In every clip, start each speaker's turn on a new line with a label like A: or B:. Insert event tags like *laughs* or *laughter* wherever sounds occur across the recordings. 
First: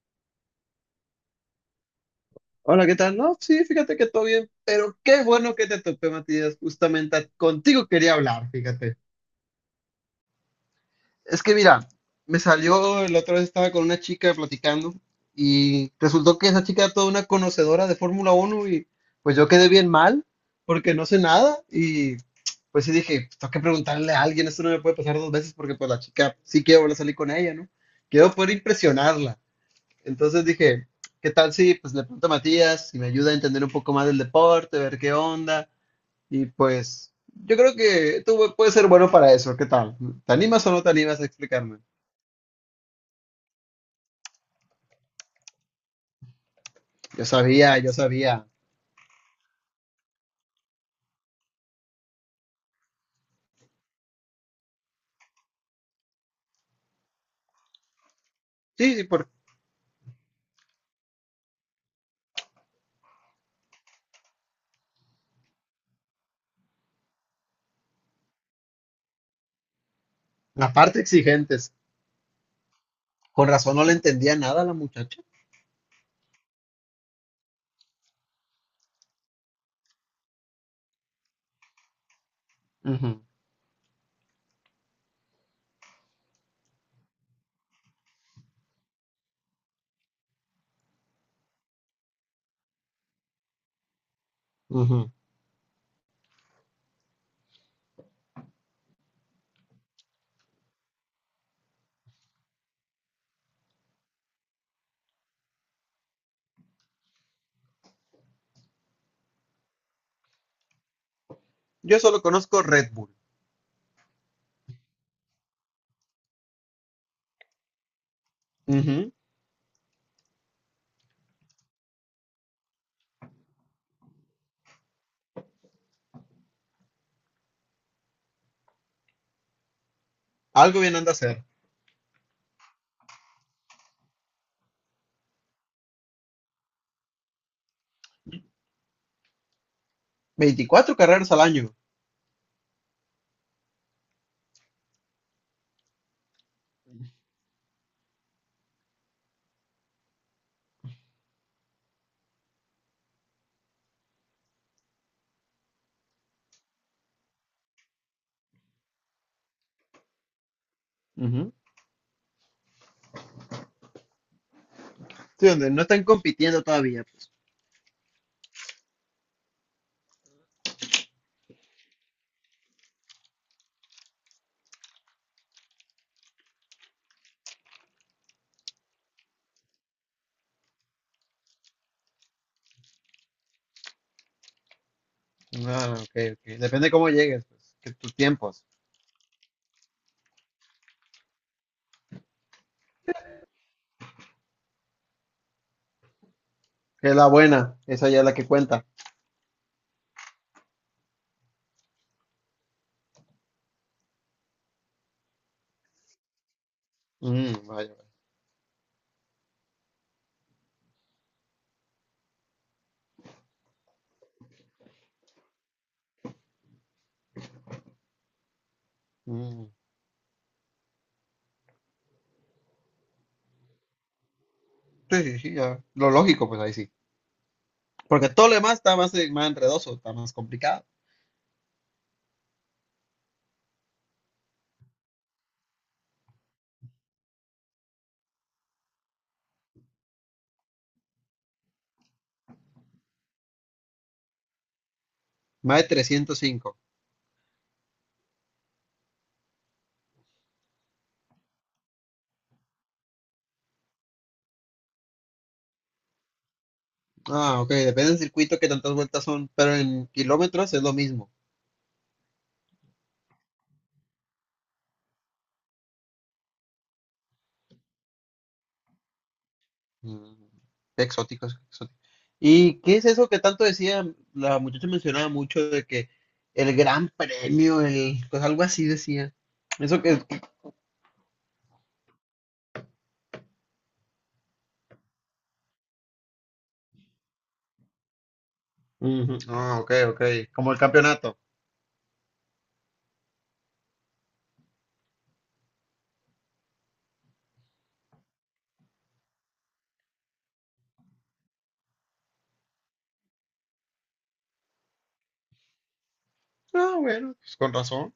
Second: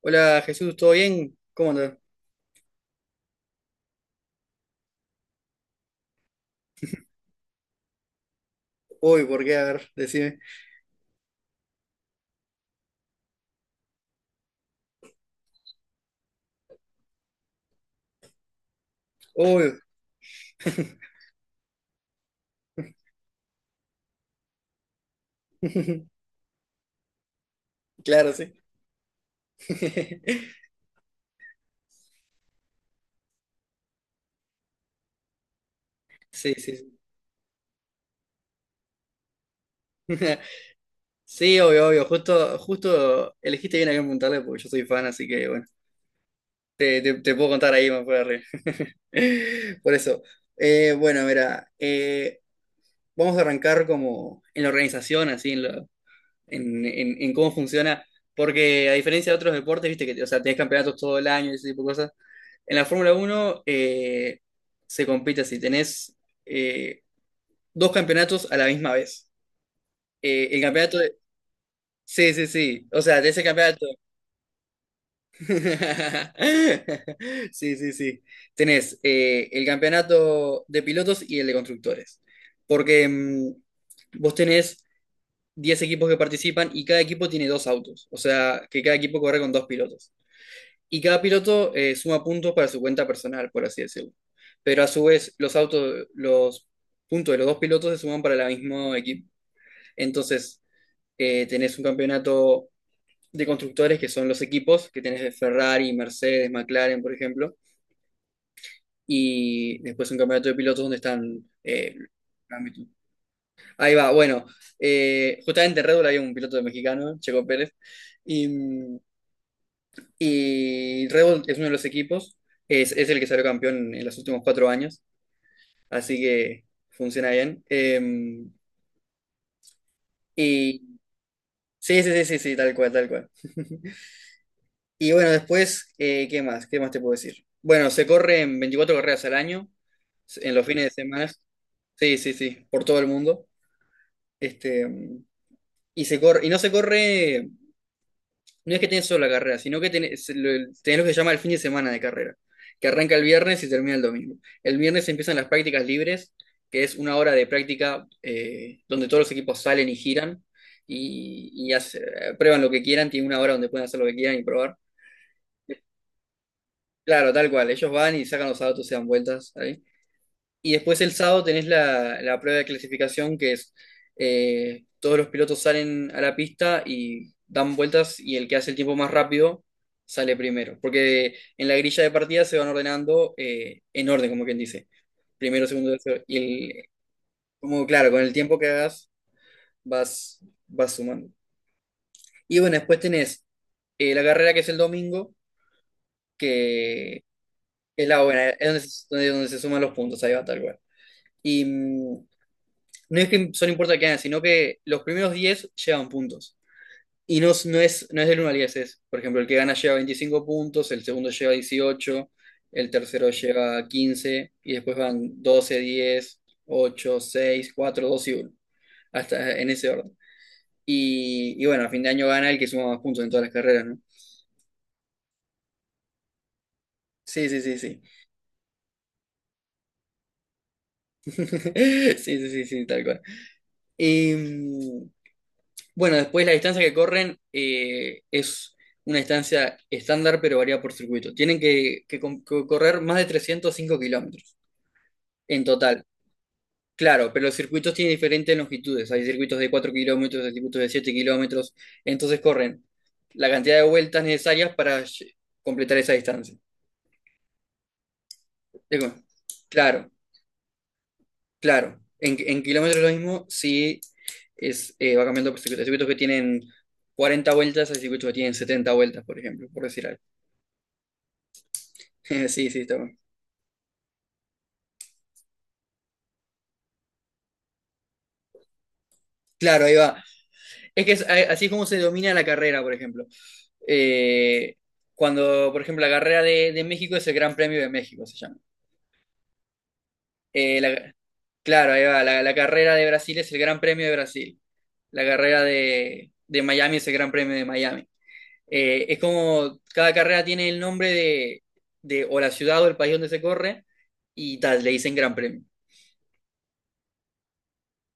A: Hola Jesús, ¿todo bien? ¿Cómo andas?
B: Hola, ¿qué tal? No, sí, fíjate que todo bien, pero qué bueno que te topé, Matías. Justamente contigo quería hablar, fíjate.
A: Uy, ¿por qué? A ver, decime.
B: Es que mira, me salió, la otra vez estaba con una chica platicando y resultó que esa chica era toda una conocedora de Fórmula Uno y pues yo quedé
A: Uy,
B: bien mal porque no sé nada y pues sí dije, tengo que preguntarle a alguien, esto no me puede pasar dos veces porque pues la
A: *laughs*
B: chica sí quiero volver a salir con ella, ¿no?
A: claro,
B: Quiero poder
A: sí.
B: impresionarla.
A: *laughs*
B: Entonces dije, ¿qué tal si pues le pregunto a Matías si me ayuda a entender un poco más del deporte, ver qué onda? Y
A: Sí, sí, sí.
B: pues yo creo que tú puedes ser bueno para eso, ¿qué tal? ¿Te
A: *laughs*
B: animas o no te animas a
A: Sí,
B: explicarme?
A: obvio, obvio. Justo, justo elegiste bien a quién preguntarle porque yo soy fan, así que bueno, te, te-
B: Yo
A: te puedo contar
B: sabía,
A: ahí
B: yo
A: más para arriba.
B: sabía.
A: *laughs* Por eso. Bueno, mira, vamos a arrancar como en la organización, así, en cómo funciona, porque a
B: Sí, sí, por
A: diferencia de otros deportes, viste que, o sea, tenés campeonatos todo el año y ese tipo de cosas. En la Fórmula Uno se compite así. Tenés eh, dos campeonatos a la misma vez. El
B: la
A: campeonato
B: parte
A: de.
B: exigentes.
A: Sí, sí, sí. O sea, de ese
B: Con razón no
A: campeonato.
B: le entendía nada a la muchacha.
A: *laughs* Sí, sí, sí. Tenés el campeonato de pilotos y el de constructores. Porque
B: Ujú,
A: vos tenés 10 equipos que participan y cada equipo tiene dos autos. O sea, que cada equipo corre con dos pilotos. Y cada piloto suma puntos para su cuenta personal, por así decirlo. Pero a su
B: ujú.
A: vez, los autos, los puntos de los dos pilotos se suman para el mismo equipo. Entonces, tenés un campeonato de constructores, que son los equipos, que tenés de Ferrari, Mercedes, McLaren, por ejemplo. Y después un campeonato de pilotos donde están.
B: Yo solo conozco Red Bull.
A: Ahí va, bueno, justamente en Red Bull había un piloto mexicano, Checo Pérez. y mm,
B: Ujú.
A: Y Red Bull es uno de los equipos, es el que salió campeón en los últimos 4 años, así que funciona bien.
B: Algo bien
A: Y
B: anda a hacer.
A: sí, sí, sí, sí, sí, tal cual, tal cual. Y bueno, después, ¿qué más? ¿Qué más te puedo decir? Bueno, se corren 24 carreras al año, en los fines de
B: 24 carreras
A: semana.
B: al año.
A: Sí, sí, sí, por todo el mundo. Este, y se corre, y no se corre. No es que tenés solo la carrera, sino que tenés lo que se llama el fin de semana de carrera, que arranca el viernes y termina el domingo. El viernes empiezan las prácticas libres, que es 1 hora de práctica donde todos los equipos salen y giran y,
B: Ujú.
A: y hace- prueban lo que quieran, tienen 1 hora donde pueden hacer lo que quieran y probar.
B: Sí, donde no están compitiendo todavía
A: Claro,
B: pues.
A: tal cual, ellos van y sacan los autos y dan vueltas ahí. Y después el sábado tenés la prueba de clasificación, que es todos los pilotos salen a la pista y dan vueltas, y el que hace el tiempo más rápido sale primero. Porque en la grilla de partida se van ordenando en orden, como quien dice. Primero, segundo,
B: Ah,
A: tercero.
B: ok,
A: Y
B: ok.
A: el,
B: Depende cómo llegues, pues,
A: como
B: que
A: claro,
B: tus
A: con el tiempo
B: tiempos.
A: que hagas vas, vas sumando. Y bueno, después tenés la carrera, que es el domingo,
B: Que es
A: que
B: la buena,
A: es
B: esa ya
A: la
B: es la que
A: buena, es donde
B: cuenta.
A: se, donde, donde se suman los puntos, ahí va, tal cual. Y no es que son importa que ganan, sino que los primeros 10 llevan puntos. Y no,
B: Mm,
A: es- no
B: vaya,
A: es,
B: vaya.
A: no es del 1 al 10. Es, por ejemplo, el que gana lleva 25 puntos, el segundo lleva 18, el tercero lleva 15, y después van 12, 10, 8, 6, 4, 2 y 1, hasta
B: Mm.
A: en ese orden. Y bueno, a fin de año gana el que suma más puntos en todas las carreras, ¿no?
B: Sí, sí, sí, ya. Lo lógico, pues ahí sí.
A: Sí, sí, sí, sí.
B: Porque todo lo demás está más, más enredoso, está más complicado.
A: *laughs* Sí, sí, sí, sí, tal cual. Y, mm, Bueno, después la distancia que corren es una distancia estándar, pero varía por circuito. Tienen que correr más de 305 kilómetros en
B: Más de
A: total.
B: 305.
A: Claro, pero los circuitos tienen diferentes longitudes. Hay circuitos de 4 kilómetros, hay circuitos de 7 kilómetros. Entonces corren la cantidad de vueltas necesarias para completar esa distancia.
B: Ah, ok, depende del circuito que tantas
A: Digo,
B: vueltas son, pero en
A: claro,
B: kilómetros es lo mismo.
A: claro. En kilómetros lo mismo, sí es, va cambiando por circuitos. Hay circuitos que tienen 40 vueltas, hay circuitos que tienen 70 vueltas, por ejemplo, por decir algo.
B: Mm, exótico, es exótico.
A: *laughs* Sí, sí,
B: ¿Y
A: está
B: qué es
A: bueno.
B: eso que tanto decía? La muchacha mencionaba mucho de que el gran premio, el, pues algo así decía.
A: Claro, ahí
B: Eso
A: va.
B: que
A: Es que así es como se domina la carrera, por ejemplo. Eh, cuando, por ejemplo, la carrera de México, es el Gran Premio de México, se llama.
B: ujú. Ah, ok, ok. Como el
A: Eh, la-
B: campeonato.
A: claro, ahí va. La carrera de Brasil es el Gran Premio de Brasil. La carrera de Miami es el Gran Premio de Miami. Es como cada carrera tiene el nombre de o la ciudad o el país donde se corre, y tal, le dicen Gran Premio.
B: Ah, bueno, pues con razón.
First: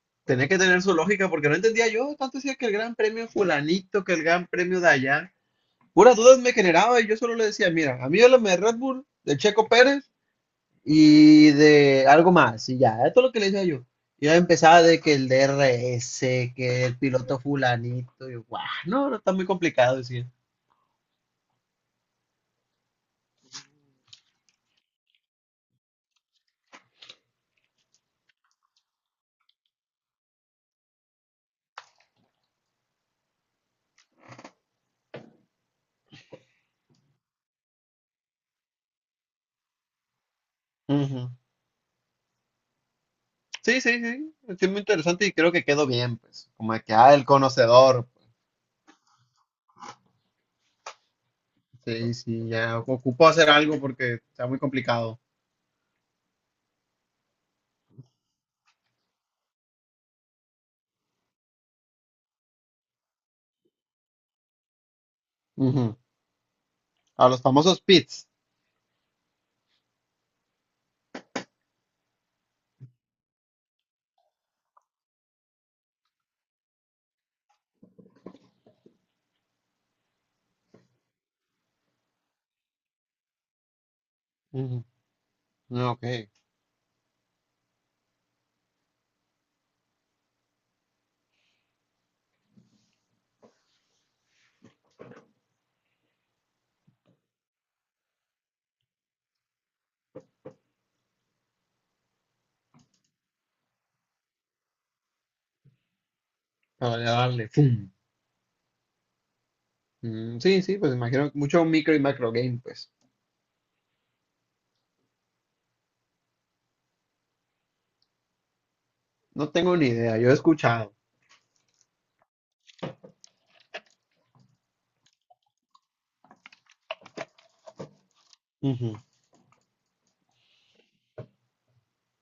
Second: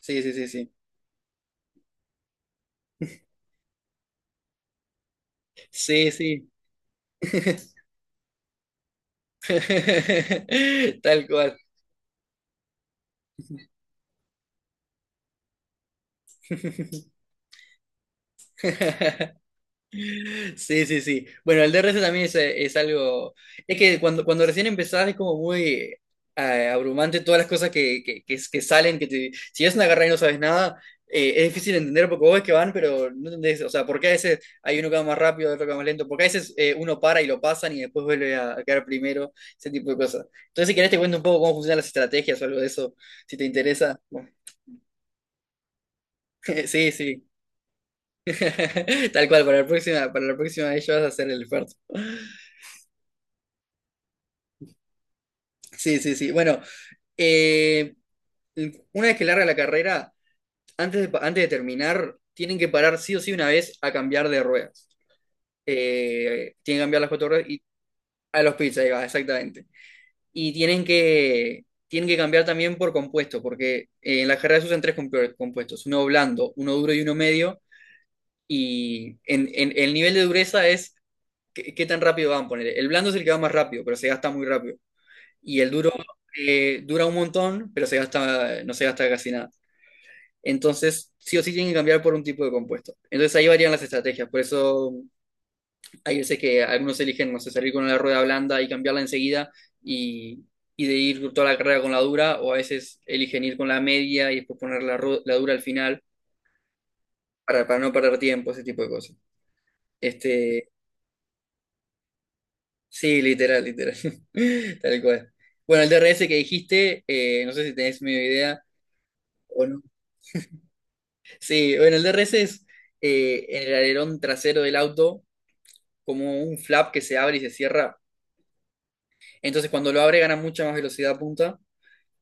A: Sí, sí, sí,
B: Tenía que
A: sí.
B: tener su lógica porque no entendía yo. Tanto decía que el gran premio fulanito, que el gran premio de allá.
A: Sí,
B: Puras dudas
A: sí.
B: me generaba y yo solo le decía, mira, a mí háblame de Red Bull, de Checo Pérez
A: *laughs* Tal
B: y
A: cual.
B: de algo más. Y ya, esto es lo que le decía yo. Y ya empezaba de que el DRS, que el piloto fulanito. Y yo, guau, no, no, está muy complicado decía.
A: Sí, sí, sí. Bueno, el DRS también es algo. Es que cuando recién empezás es como muy abrumante todas las cosas que salen, si es una carrera y no sabes nada, es difícil entender porque vos ves que van, pero no entendés. O sea, porque a veces hay uno que va más rápido, otro que va más lento. Porque a veces uno para y lo pasan y después vuelve a quedar primero, ese tipo de cosas. Entonces, si querés, te cuento un
B: Ujú.
A: poco cómo funcionan las estrategias o algo de eso, si te
B: Sí, sí,
A: interesa.
B: sí. Es muy interesante y creo que quedó bien, pues.
A: *laughs*
B: Como
A: Sí,
B: que, ah, el
A: sí.
B: conocedor.
A: *laughs* Tal cual, para la próxima vez ya vas a hacer el esfuerzo.
B: Sí, sí, ya ocupó hacer algo porque está muy complicado.
A: Sí, sí, sí. Bueno, eh, una vez que larga la carrera, antes de terminar, tienen que parar sí o sí una vez a cambiar de ruedas.
B: Ujú.
A: Tienen que cambiar las cuatro
B: A los
A: ruedas y
B: famosos pits.
A: a los pits, ahí va, exactamente. Y tienen que cambiar también por compuesto, porque en la carrera se usan tres compuestos, uno blando, uno duro y uno medio. Y el nivel de dureza es qué tan rápido van a poner. El blando es el que va más rápido, pero se gasta muy rápido.
B: Ujú.
A: Y el
B: Ah,
A: duro
B: ok,
A: dura un montón, pero se gasta, no se gasta casi nada. Entonces, sí o sí tienen que cambiar por un tipo de compuesto. Entonces ahí varían las estrategias. Por eso hay veces que algunos eligen, no sé, salir con la rueda blanda y cambiarla enseguida y, y de ir toda la carrera con la dura, o a veces eligen ir con la media y después poner la dura al final
B: para darle,
A: para
B: ¡fum!
A: no perder tiempo, ese tipo de cosas.
B: Mm, sí,
A: Este,
B: sí, pues imagino que mucho micro y macro game, pues.
A: sí, literal, literal. *laughs* Tal cual. Bueno, el DRS que dijiste, no sé si tenés medio idea
B: No
A: o
B: tengo
A: no.
B: ni idea, yo he escuchado.
A: Sí, bueno, el DRS es en el alerón trasero del auto, como un flap que se abre y se cierra.
B: Ujú.
A: Entonces cuando lo abre gana mucha más velocidad punta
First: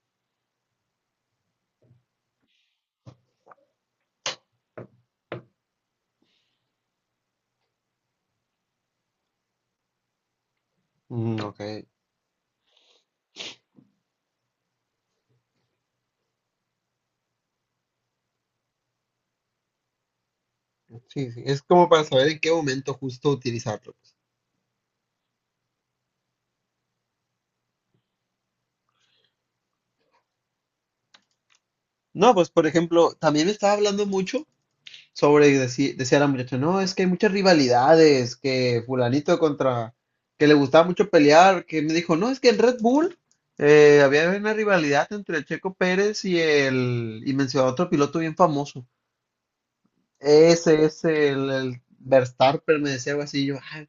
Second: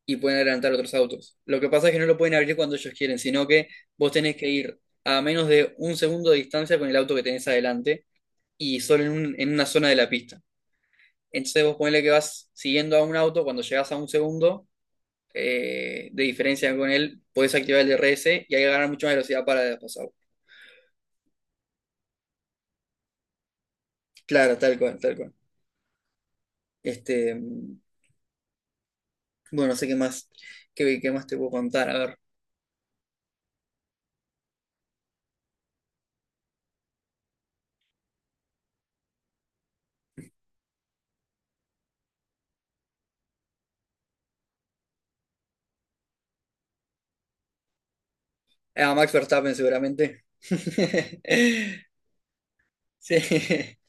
A: y pueden adelantar otros autos. Lo que pasa es que no lo pueden abrir cuando ellos quieren, sino que vos tenés que ir a menos de 1 segundo de distancia con el auto que tenés adelante, y solo en una zona de la pista.
B: Mm, ok,
A: Entonces vos ponele que vas siguiendo a un auto, cuando llegás a 1 segundo de diferencia con él, podés activar el DRS y ahí ganar mucha más velocidad para pasar.
B: sí, sí, es como para saber en qué momento justo utilizarlo, pues.
A: Claro, tal cual, tal cual. Este, bueno, no sé qué más te puedo contar. A ver,
B: No, pues por ejemplo, también estaba hablando mucho sobre, decía la muchacha, no, es que hay muchas rivalidades, que fulanito contra, que le gustaba mucho pelear, que me dijo, no, es que en Red Bull había una rivalidad entre el Checo Pérez y el, y mencionó a otro piloto bien famoso.
A: a Max Verstappen seguramente.
B: Ese es el
A: *laughs*
B: Verstappen, me decía
A: Sí,
B: algo así, yo, "Ay,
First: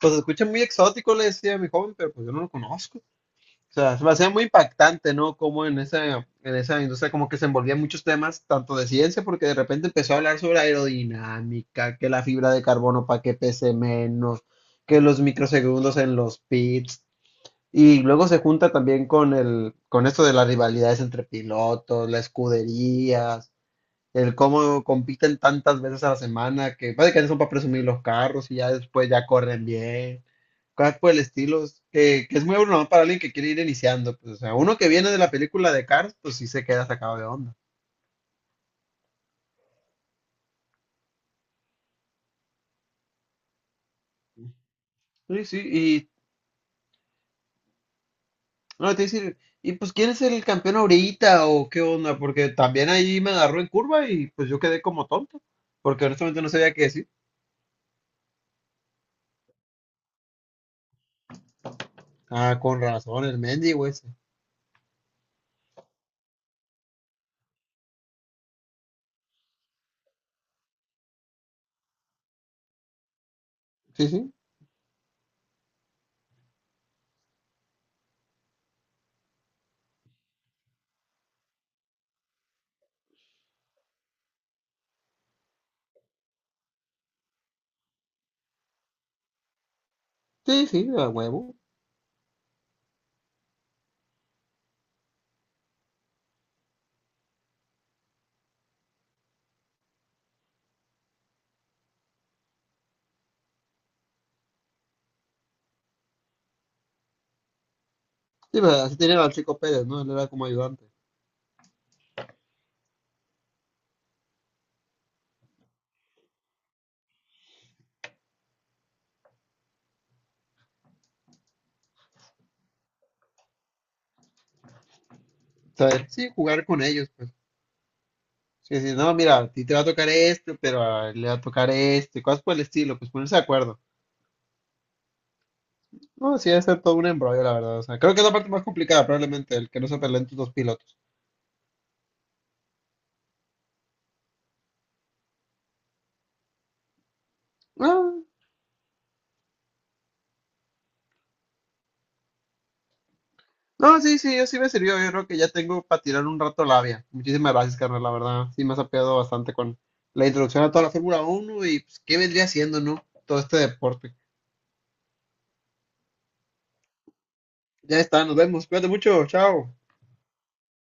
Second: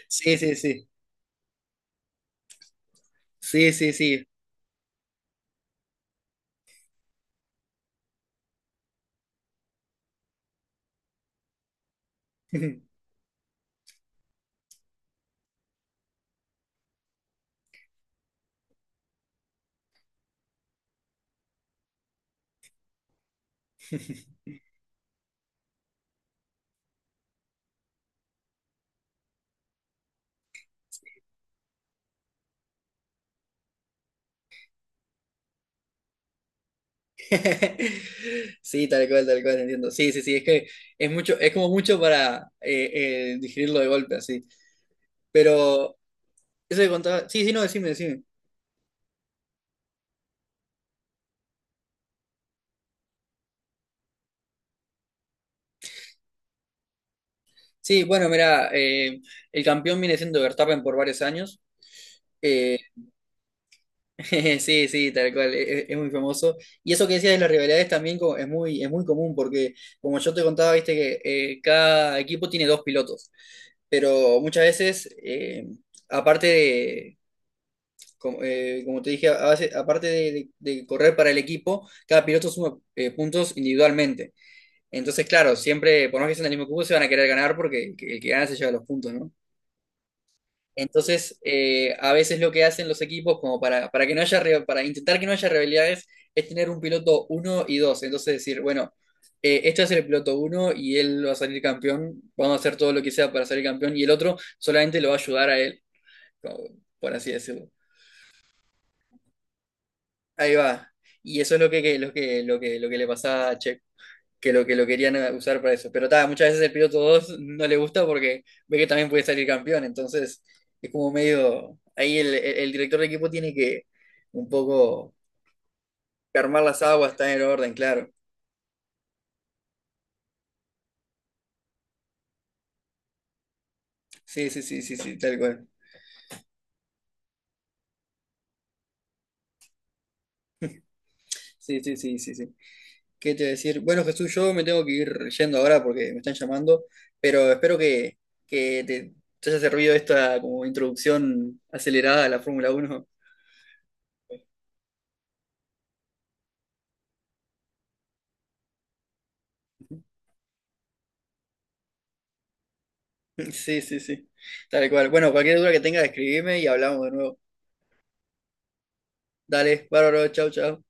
B: pues se
A: sí,
B: escucha
A: sí,
B: muy
A: sí.
B: exótico", le decía a mi joven, pero pues yo no lo conozco.
A: Sí,
B: O
A: sí,
B: sea, se me
A: sí.
B: hacía muy impactante, ¿no? Como en esa industria como que se envolvía en muchos temas, tanto de ciencia, porque de repente empezó a hablar sobre aerodinámica, que la fibra de carbono
A: *laughs*
B: para que pese menos, que los microsegundos en los pits, y luego se junta también con el, con esto de las rivalidades entre pilotos, las escuderías, el cómo compiten tantas veces a la semana, que básicamente son para presumir los carros y ya después ya corren bien, cosas por el estilo, es que es muy bueno para alguien que quiere ir iniciando, pues, o sea, uno que viene de la película de Cars, pues sí se queda sacado de onda.
A: Sí, tal cual, entiendo. Sí, sí, sí, es que es mucho, es como mucho para digerirlo de golpe, así.
B: Sí, sí,
A: Pero
B: y
A: eso que contaba, sí, sí, no, decime, decime.
B: no, te iba decir, y pues ¿quién es el campeón ahorita o qué onda? Porque también ahí me agarró en curva y pues yo quedé como tonto, porque honestamente no sabía qué decir.
A: Sí, bueno, mira, el campeón viene siendo Verstappen por varios años.
B: Ah,
A: Eh,
B: con razón, el Mendy, ese.
A: *laughs* Sí, sí, tal cual, es muy famoso. Y eso que decías de las rivalidades también es muy común, porque como yo te contaba, viste que cada equipo tiene dos pilotos,
B: Sí, sí,
A: pero muchas veces, aparte de, como, como te dije, aparte de correr para el equipo, cada piloto suma puntos individualmente. Entonces, claro, siempre, por más que sean del mismo equipo, se van a querer ganar porque el que gana se lleva los puntos, ¿no?
B: sí, sí, a
A: Entonces,
B: huevo.
A: a veces lo que hacen los equipos, como para que no haya, para intentar que no haya rivalidades, es tener un piloto uno y 2. Entonces decir, bueno, este va a ser el piloto uno y él va a salir campeón, vamos a hacer todo lo que sea para salir campeón, y el otro solamente lo va a ayudar a él, como- por así decirlo.
B: Sí, pero así tenía al chico Pérez, ¿no? Él era como
A: Ahí
B: ayudante.
A: va. Y eso es lo que- lo que, lo que, lo que le pasaba a Checo. Que lo que lo querían usar para eso. Pero ta, muchas veces el piloto 2 no le gusta porque ve que también puede salir campeón. Entonces es como medio. Ahí el director de equipo tiene que un poco
B: ¿Sabes? Sí,
A: calmar
B: jugar
A: las
B: con ellos,
A: aguas, estar
B: pues.
A: en orden, claro.
B: Sí, sí, no, mira, a ti te va a tocar esto, pero a él le va a tocar esto, y cosas por el estilo, pues ponerse de acuerdo.
A: Sí, sí, sí, sí, sí, tal cual.
B: No, sí, debe ser todo un embrollo, la verdad. O sea, creo que es la parte más complicada, probablemente, el que no se peleen tus dos pilotos.
A: Sí, sí, sí, sí, sí. ¿Qué te voy a decir? Bueno, Jesús, yo me tengo que ir yendo ahora porque me están llamando, pero espero que,
B: No,
A: que te haya servido esta como introducción acelerada a la Fórmula Uno.
B: no, sí, sí, yo sí me sirvió. Yo creo que ya tengo para tirar un rato labia. Muchísimas gracias, carnal, la verdad. Sí, me has apoyado bastante con la introducción a toda la Fórmula Uno y pues, qué vendría siendo, ¿no? Todo este
A: Sí, sí,
B: deporte.
A: sí. Tal cual. Bueno, cualquier duda que tengas, escribime y hablamos de nuevo.
B: Ya está, nos vemos. Cuídate mucho, chao.
A: Dale, bárbaro, chau, chau.